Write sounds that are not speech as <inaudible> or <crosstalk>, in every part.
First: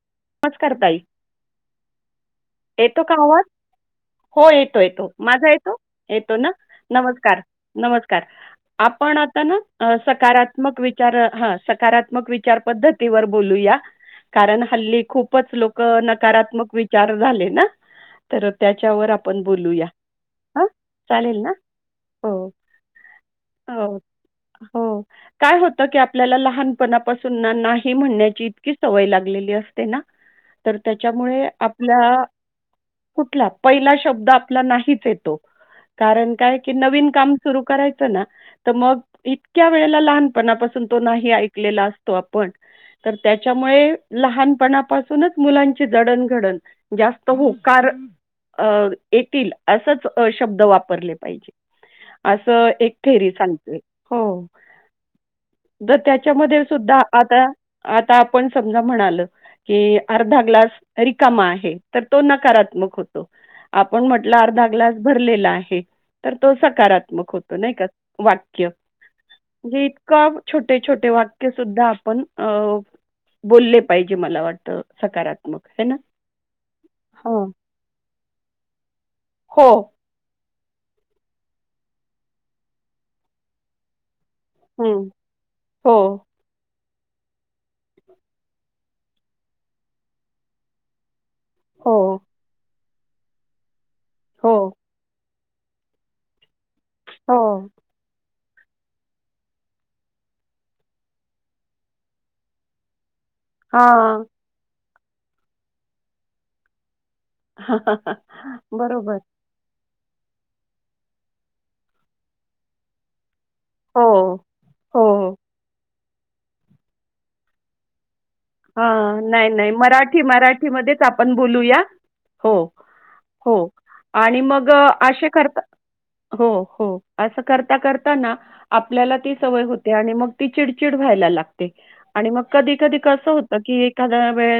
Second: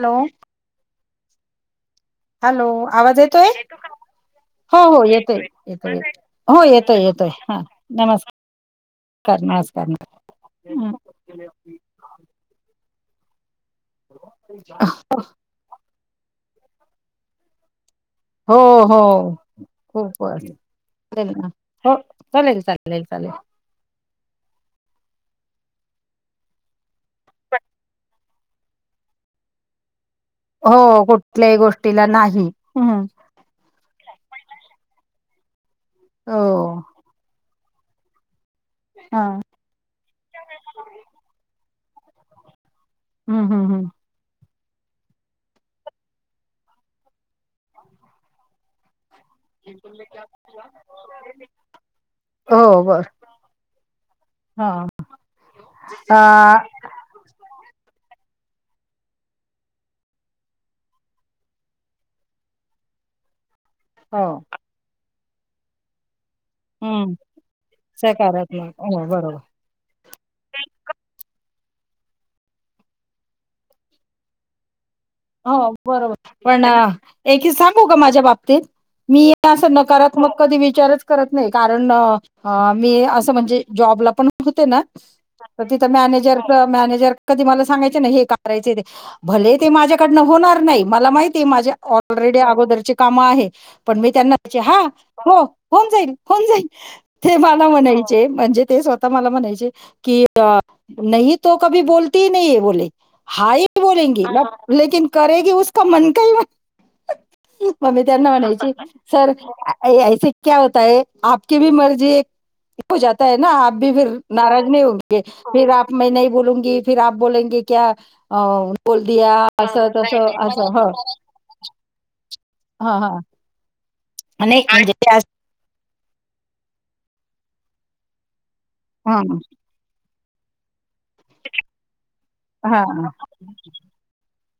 Hello नमस्कार ताई hello येतो का आवाज येतोय हो येतो हो येतो येतोय माझा येतो येतोय येतोय येतो ना हो येतोय येतोय नमस्कार हा नमस्कार आपण आता नमस्कार ना सकारात्मक विचार हा सकारात्मक विचार पद्धती ती वर बोलूया. कारण हल्ली खूपच लोक सकारात्मक विचार झाले ना. तर हो हो त्याच्यावर आपण बोलूया. खूप हां, चालेल ना? हो चालेल चालेल चालेल हो, हो काय होत की आपल्याला लहानपणापासून नाही म्हणण्याची इतकी सवय लागलेली अस ते ना, तर हो त्याच्यामुळे कुठल्याही गोष्टीला आपल्या नाही हम्म कुठला पहिला शब्द नाहीे च येतो. कारण हो काय की नवीन काम सुरु करायचं ना. तर मग हा इतक्या वेळेला लहानपणापासून तो नाही ऐक लेला असतो आपण तर हम्म हम्म हम्म त्याच्यामुळे लहान णापासूनच मुलांचे जडण घडण जास्त होते कारण येतील असच शब्द वापरले पाहिजे, अस हो एक बर थेरी सांगते हो हा अ त्याच्यामध्ये सुद्धा आता आता पण समजा म्हणालं. कि अर्धा ग्लास रिकामा आहे तर तो नकारात्मक होतो. आपण हो म्हटलं अर्धा ग्लास भरलेला आहे. तर तो हम्म सकारात्मक होतो नाही का वाक्य सकारात्मक हो बरोबर म्हणजे इतका छोटे छोटे वाक्य सुद्धा आपण बोलले पाहिजे मला वाट <inaudible> हो बरोबर पण हो एक सांगू का माझ्या बाबतीत मी हो त्यां नकारात्मक कधी विचारच करत नाही कारण मी अस म्हणजे जॉब ला पण होते ना हं. तिथं हो मॅनेजर म कधी मला सांगायचे हे करायचा ते भले ते माझ्या कडन होणार नाही मला माहिती ती माझ्या हो ऑलरेडी अगोदरची काम आहे. पण मी त्यांना हो हा हो. होन जाईल कोन जाईल. ते हो मला म्हणायचे. म्हणजे ते स्वतः मला म्हणायचे की नाही तो कधी बोलती नाहीे बोले. हायय हा बोलंगी म लकन करेग उका मन काही मम् ममी त्यांना म्हणायची बरोबर सर अ ऐसे क्या होताय आपकी भी मर्जी एक हो जात ह ना आप भी फिर हो नाराज नाही हो हऊगे फिर आप म नाही बोलूंगी फिर आप बोलंगे क्या? हो हां बलदिया. नाही नाही असं मराठी तसं मराठी असं मच आपण बोलूया हो हा हा हो. आणि नाही मग म्हणजे अस- असे करता हो हो. असं करता करताना. आपल्याला ती हं, सवय होते आणि मग तेि चड. वय ला कधी हा क हो क एखा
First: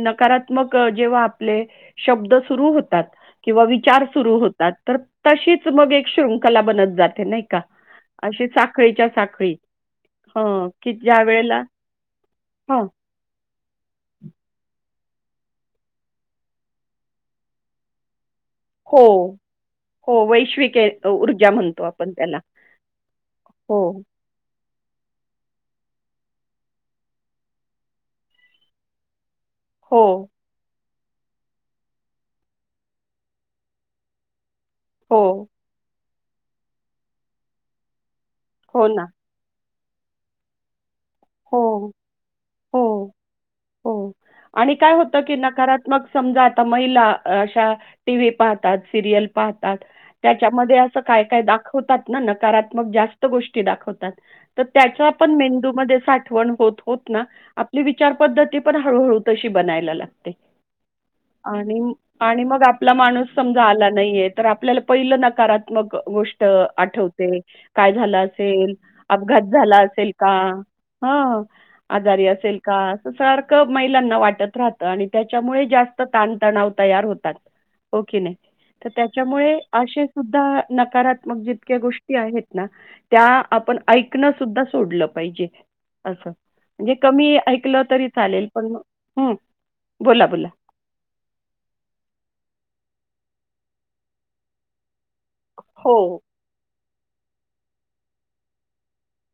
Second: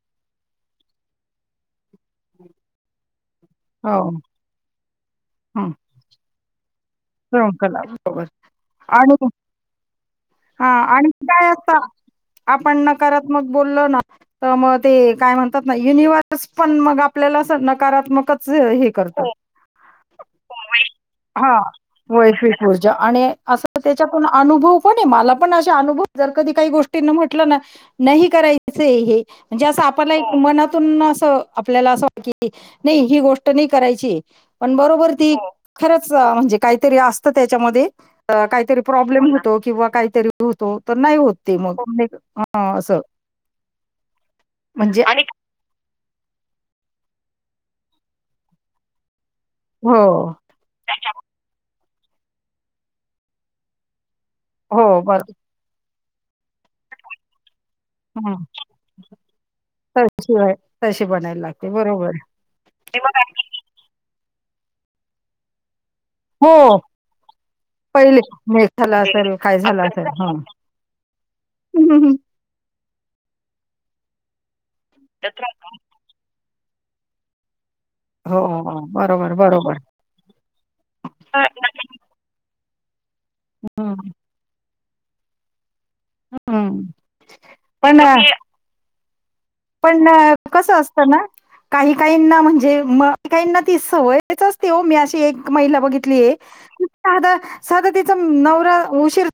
नकारात्मक जेव्हा आपले शब्द सुरू होतात. किंवा हो विचार सुरू होतात तर तशीच हं, मग एक शृंखला बनत. जाते नाही का श्रृंखला बरोबर आशी साखळीच्या आणि साखळी हं हा की आणि ज्या वेळेला <unintelligible> आपण हं न करत मग बोल ना त म ते काय म्हणतात ना युनिव्हर्स पण मगं आपल्याला आस नकारात्मक हे हो करतात हो वैश्विक ए ऊर्जा म्हणतो आपण व्हय त्याला की पूजा आणि आस हो, तेच्या पुन्हा आनूभव मला पण आशी अनुभव जर कधी काही गोष्टींना म्हटलं ना नाही करायचं हे. म्हणजे आसं आपल्या हो, एक मनात पुन्हा आस आपल्याला आसं वा की नाही ही गोष्ट नाही करायची. पण बरोबर ती हो, खर चा म्हणजे काहीतरी आसत तेच्यामध्ये काहीतरी हो ना. प्रॉब्लेम होतो. किंवा कायतरी होतो. नाही होत ते हो, म हां हो, आसं म्हणजे आणि त्मक समजा आता महिला अशा टि व्ही पाहतात सिरियल पाहतात हो त्याच्यामध्ये अस काय काय दाखवतात. ना नकारात्मक जास्त गोष्टी दाखवतात. त हो त्याचं बर आपण मेंदूमध्ये साठवण होत होत ना आप ली विचार हं. पद्धती पण हळूहळू तशी बनायला लागते. तशी तशी बनायला लागते आणि बरोबर आणि मग आपला माणूस समजा आला नाहीये तर आपल्याला पहिलं नकारात्मक गोष्ट हो आठवते काय झालं पहिले मिस आसेल, झाला असेल अपघात काय झाला झालं असेल आसेल हा. का? हा आजारी आसेल का आस सार क महिलांना वाटत राह त आणि त्याच्यामुळे जास्त ताणतणाव तयार होतात. हो की नाही हो, तर बरोबर त्याच्यामुळे बरोबर आशे सुद्धा नकारात्मक जितक्या गोष्टी आहेत ना त्या आपण हम्म ऐकणं सुद्धा सोडलं पाहिजे. असं हम्म म्हणजे कमी ऐकलं पण तरी चालेल पण म पण कसं असत ना काही काहींना म्हणजे म काहिंना ती सवयच असती हो मी आश ती एक महिला हो. बघितली आहे. अं साधं साध तिचा नवरा उशीर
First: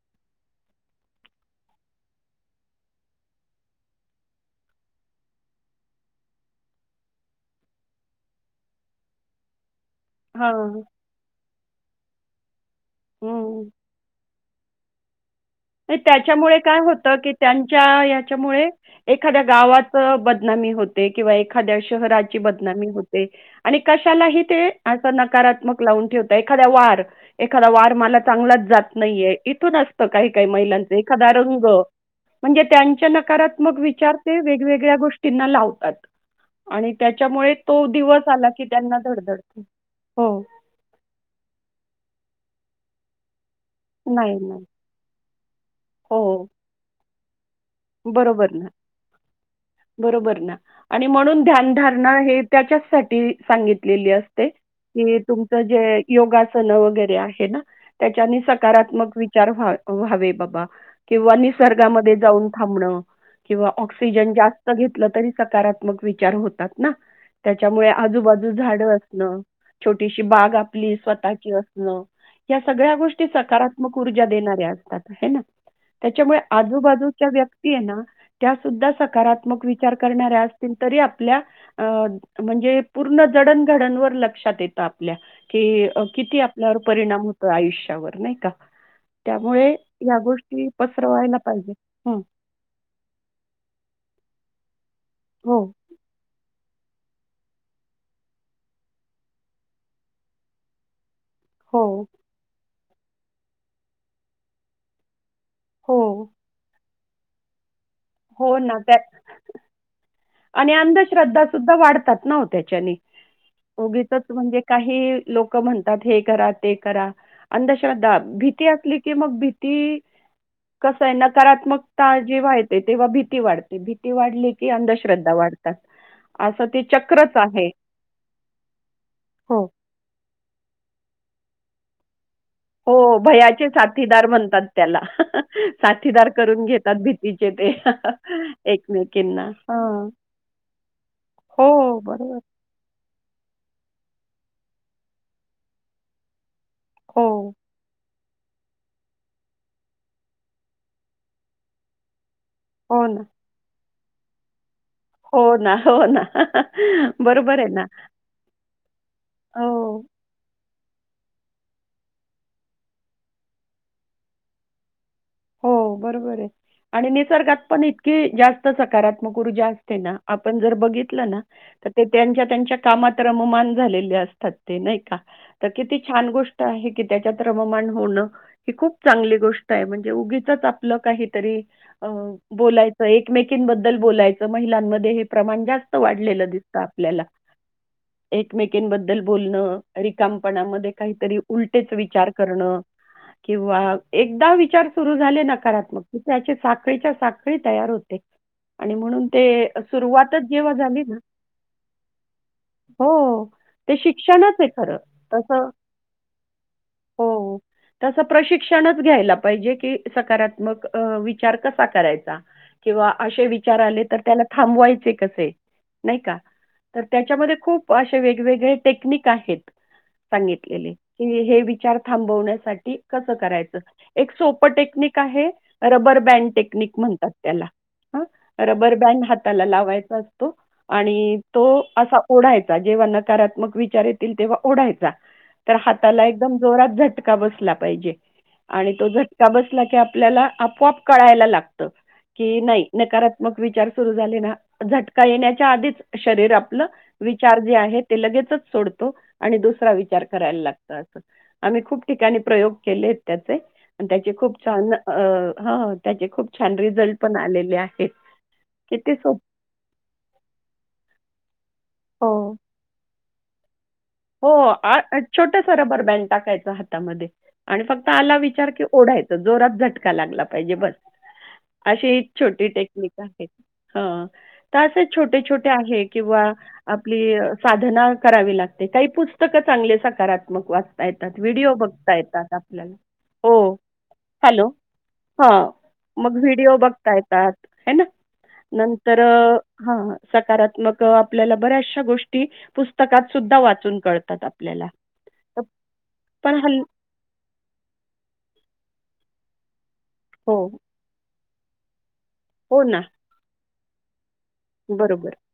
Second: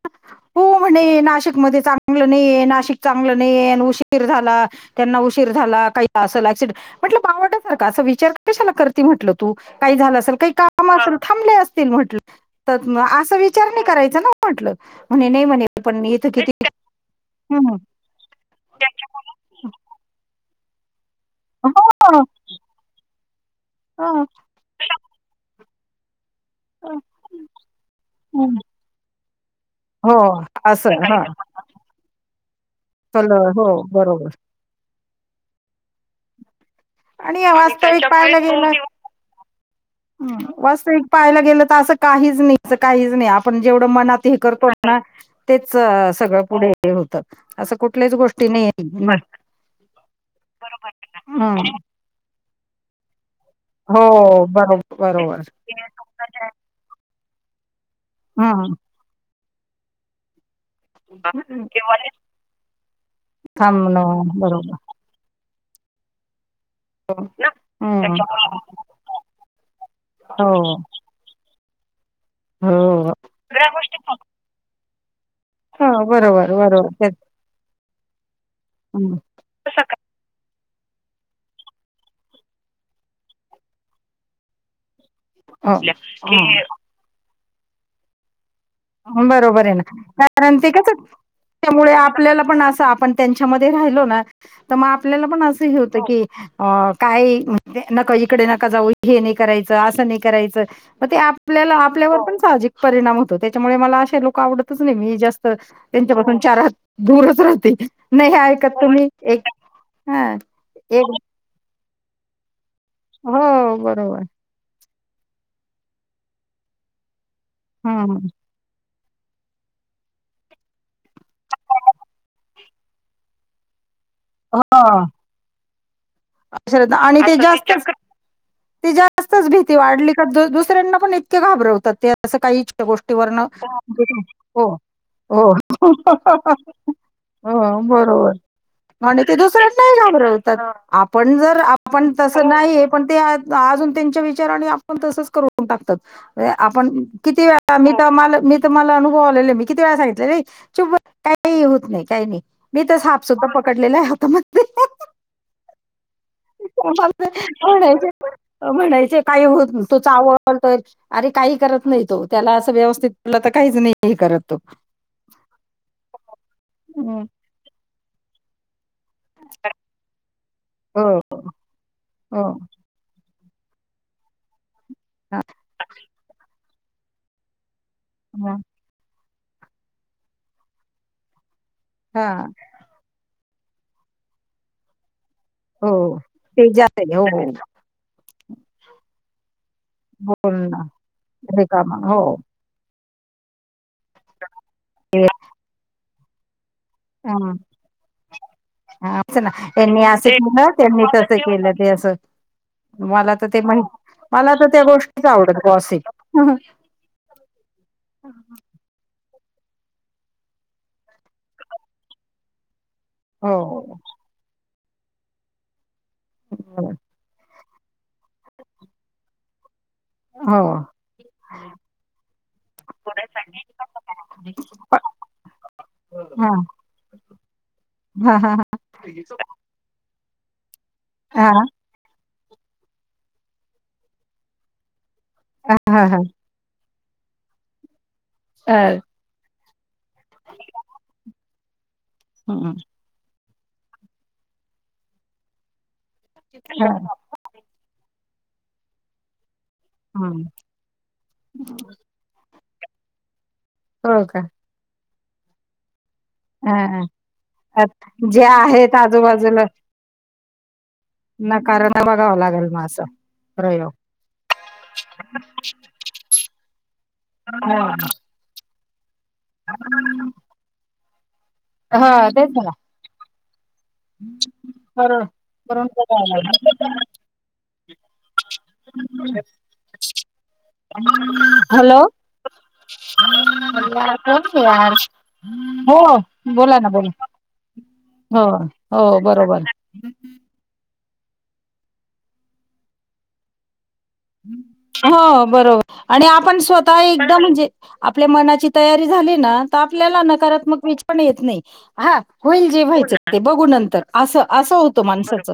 हो म्हणे नाशिक मध्ये चांगलं नाहीये, नाशिक चांगलं नाहीये उशीर झाला त्यांना उशीर झाला काही आसल ॲक्सिडे म्हटलं बावळटासारखा असा विचार कशाला करती म्हटलं तू. काही झालं असल, काही हां. काम असंल, थांबले अस तीन म्हंटल तत म असा विचार नाही करायचा नां. म्हटलं मी णि त्याच्यामुळे काय होत, की हं. त्यांच्या ह्याच्यामुळे एखाद्या गावात च बदनामी होत ते किंवा एखाद्या हो शहराची बदनामी होते आणि हं, कशालाही ते अस नकारात्मक लावून ठेव एखादा हं, वार, एखादा वार मला हं. चांगलाच जात नाहीये, इथून असत हो काही फुलांचा असं हां एखादा रंग, म्हणजे त्यांचे कल हो नकारात्मक विचार बरोबर ते वेगवेगळे त्या गोष्टींना लावतात आणि आणि त्याच्यामुळे आणि तो वास्तविक त्याच्यामुळे दिवस पाहायला तो आला, की गेलं त्यांना दिवस धडधडत. हं वास्तविक पाहाला गेलं तर असं काहीच नाही. असं काहीच नाही आप आपण जेवढं मनात हे नाही, नाही. करतो ना <unintelligible> तेच, सगळं हो. पुढे हे होतं असं कुठल्याच गोष्टी बरोबर नाही ना, हं बरोबर ना, आणि हं. म्हणून ध्यानधारणा हे त्याच्याचसाठी सांगितलेली हो असते, बरोबर की बरोबर तुमचं जे योगासन वगैरे आहे हे ना, त्याच्यानी हं सकारात्मक वि चार हं हवे बाबा किंवा निसर्गामध्ये जाऊन थांबणं, किंवा थांबणं ऑक्सिजन जास्त बरोबर घेतला तरी सकारात्मक विचार होतात. <unintelligible> ना, त्याच्यामुळे हं आजूबाजू झाड असणं, छोटीशी हो बाग आपली स्वतःची अस हो <unintelligible> या सगळ्या हो गोष्टी सकारात्मक ऊर्जा देणाऱ्या असतात. आहे ना? हा त्याच्यामुळे बरोबर बरोबर आजूबाजूच्या व्यक्ती आहे ना त्यासूद्धा हं सकारात्मक विचार करणाऱ्या तरी आपल्या म्हणजे पूर्ण जडणघडण वर लक्षात येतात ल्या हो कि की किती आपल्यावर परिणाम हो आयुष्यावर नाही का बरोबर त्यामुळे आहे ना या कारण गोष्टी ते कस पसरवायला पाहिजे. मूळे हं. आपल्याला पण अस आपण त्यांच्यामध्ये राहिलो ना तमा आपल्याला पण हो, असं हे होतं की अ काही म्हणजे नका इकडे नका जाऊ हे नाही करायचं असं नाही करायचं मग ते आप आपल्याला हो, आपल्यावर पण साहजिक परिणाम होतो त्या त्यामुळे मला असे लोक आवडतच नाही मी जास्त तर हो. त्यांच्यापासून चार हात दूरच राहते नाही हो ना, ऐकत त्या तुम्ही एक हा आणि एक अंधश्रद्धा सुद्धा वाढतात नव्ह त्याच्यानी हो बरोबर उगीचच म्हणजे काही लोक म्हणतात. हे करा ते करा अंधश्रद्धा हम्म भीती असली की मग भीती कस आहे नकारात्मकता जेव्हा येते तेव्हा भीती वाढते भी ती वाढली की अंधश्रद्धा वाढता अंधश्रद्धा आणि ते जास्तच ते जास्तच हो. भीती वाढली का दुसऱ्यांना पण घाबरवतात ते असं काही छोट्या हो, गोष्टीवरण, भयाचे साथीदार म्हणतात त्याला. हो-हो-हो साथीदार करून घेतात भीतीचे ते बरोबर मग आणीते एकमेकींना. दुसऱ्यां नाही हां. घाबरवतात. आपण जर हो, आपण बरोबर. तसं नाही पण ते अजून त्यांचे विचार आणि आपण तसच करून टाकतात आपण हो. किती वेळा मी तर माल मी, तर मला अनुभव आलेले. मी किती वेळा सांगितले चु काही होत नाही, काही नाही. मी तर हो ना. साप सुद्धा पकड लेले हाता मध्ये हो ना, हो ना. मग बरोबर आहे ना. म्हणायचं म्हणायचे काही होत तो हो. चाव तर अरे काही करत नाही तो, त्याला असं व्यवस्थितलं तर काहीच नाही हे करत तो. हो बरोबर आहे आणि हं निसर्गात पण इ की जास्त स सकारात्मक ऊर्जा असते ना आपण जर हो बघितलंं ना तर ते हो त्यांच्या यांच्या कामात रममान झालेले असतात. ते नाही का? हां तर किती छान गोष्ट आहे कि त्याच्यात रममान हां तोंडलंखुप चांगलीयेत गोष्ट आहे म्हण म्हणजे उगीचच आपलं काहीतरी अ हां बोलायचं एक एकमेकींबद्दल बोलायचं महिलांमध्ये हे प्रमाण हो जास्त वाढलेलं ते दिसतं जाते आपल्याला हो एकमेकीबद्दल बोलणं पूर्ण रिकामपणामध्ये काहीतरी उलटेच रिकामा हो विचार करणं किंवा एकदा विचार सुरू झाले नकारात्मक त्यांचे सात हं साखळी तयार होते आणि हां, म्हणून असं ते ना त्यांनी असं सुरुवातच केलं जेव्हा झाली त्यांनी ना तसं केलं ते असं मला हो तर माहित ते मला शिक्षणच तर आहे त्या खरं गोष्टीच आवडत तसं गॉसिप हो तसं प्रशिक्षणच घ्यायला पाहिजे कि कि सकारात्मक विचार कसा करायचा किंवा असे हो विचार हो आले तर त्याला थांबवायचे हे कसेय नाही का तर त्याच्यामध्ये खूप व अशे वेगवेगळे टेक्निक आहेत. हां सांगितलेले हे विचार थांबण्यासाठी कसं करायचं एक सोप पण टेक्निक आहे रबर बँड हां टेक्निक म्हणतात त्याला ह हां हां रबर बँड हाताला लावायचाअस तू आणि हां तो असा ओढायचा जेव्हा नकारात्मक विचार येतील तेव्हा ओढायचा तर हां हां हाताला एकदम जोरात झट का बसला पाहिजे अ, आणि तो जर बसला की आपल्याला आपोआप कळायला लागतं की हं हां नाही नकारात् मग विचार सुरू झाले ना झटका येण्याच्या आधीच शरीर आपलं विचार जे आहेत ते लगेच सोडतो आणि दुस विचार हं करायला लागतात आम्ही खूप ठिकाणी प्रयोग केलेत त्याचे त्याची खूप छान न अ हं हा जे आहेत किती सोप आजूबाजूला नकारान बघावा हो. लागेल मग असं. प्रयोग हो, आ छोटासा रबर बँड टाकायचा. त्यामध्ये हो आणि फक्त आला विचार की, पुढ हायत जोरात झटका लागला पाहिजे बरं. अशी हो एक तेच ना छोटी टेक्निक आहे. ह तर असे करून छोटे छोटे करून आहे बघायला किंवा लागेल. आपली साधना करावी लाग काही पुस्तक चांगले सकारात्मक वाचता येतात. व्हिडिओ हॅलो बघता येतात. आपल्याला हो म्हणलं कोण हॅलो यार ह हो मग व्हिडिओ बोला ना बघता बोला येतात. हाय ना, हो हो तर बरोबर हा सकारात्मक. अ आपल्याला बऱ्याशा गोष्टी पुस्तकात. सुद्धा वाचून कळतात आपल्याला. <inaudible> हो तर बरोबर आणि पण आपण <unintelligible> हल् स्वतः एकदा म्हणजे आपल्या मनाची तयारी झाली ना. <inaudible> आपल्याला हो. नकारात्मक वीज पण येत नाही. हा होईल जे हो ना. व्हायचं <unintelligible> ते बघून नंतर तर असं असं होत बरोबर. माणसाच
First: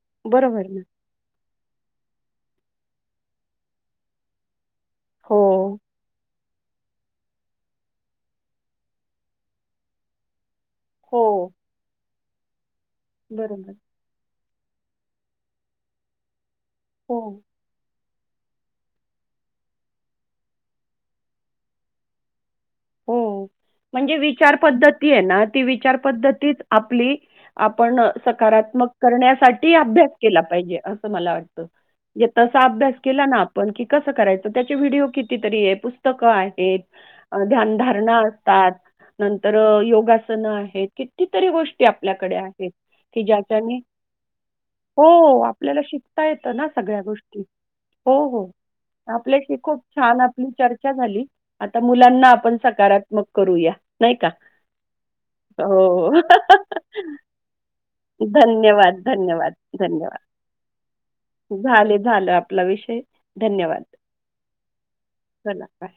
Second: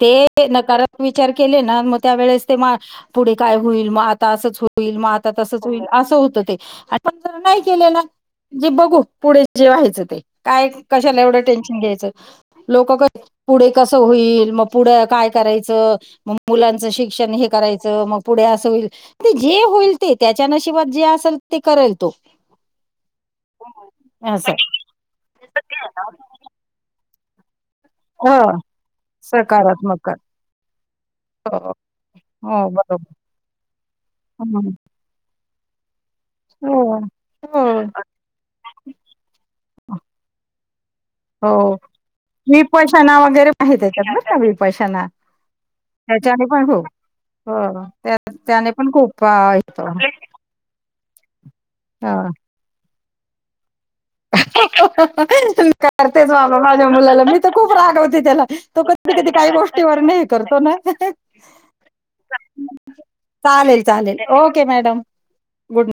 ते बरोबर ना. नकारात्मक विचार. केले ना मग त्या वेळेस ते पुढे काय होईल? मग आता असच होईल. होईल मग आता तसच हो. होईल असं होतं ते. आणि पण ज नाही केले ना जे बघू पुढे जे व्हायचं ते काय? कशाला? एवढं हो. टेन्शन घ्यायचं. लोक पुढे बरोबर. कसं होईल? मग पुढ काय करायच? म मुलांचं शिक्षण हो. हे कराय मग पुढे अस होईल. ते जे होईल ते त्याच्या नशिबात जे असेल ते करेल तो. हो म्हणजे असं विचार पद्धती आहे ना ती विचार पद्धतीच आपली आपण ह सकारात्मक करण्यासाठी सकारात्मक अभ्यास केला पाहिजे. असं मला वाटतं. हो म्हणजे तसा हो अभ्यास बरोबर केला ना आपण कि कसं करायचं त्याचे व्हिडिओ किती <unintelligible> पुस्तक आहेत. हो हो ध्यानधारणा असतात. नंतर अ योगासन आहेत. कितीतरी हो गोष्टी आपल्याकडे आहेत विपशना कि वगैरे आहे ज्याच्याने त्याच्यात बरं का विपशना हो आपल्याला शिकता त्याच्याने येत पण ना खूप सगळ्या गोष्टी हो त्या हो त्याने पण खूप आपल्या अ, शि येतो छान हं. आपली चर् झाली आत मुलांना आपण सकारात मग करूया. नाही का? मी हो. करतेच बाबा माझ्या मुलाला. मी तर खूप रागवते त्याला. तो धन्यवाद, कधी कधी काही धन्यवाद, गोष्टीवरन धन्यवाद. हे करतो ना झाले झालं आपला विषय. चालेल धन्यवाद. चालेल ओके मॅडम चला गुड बाय. ना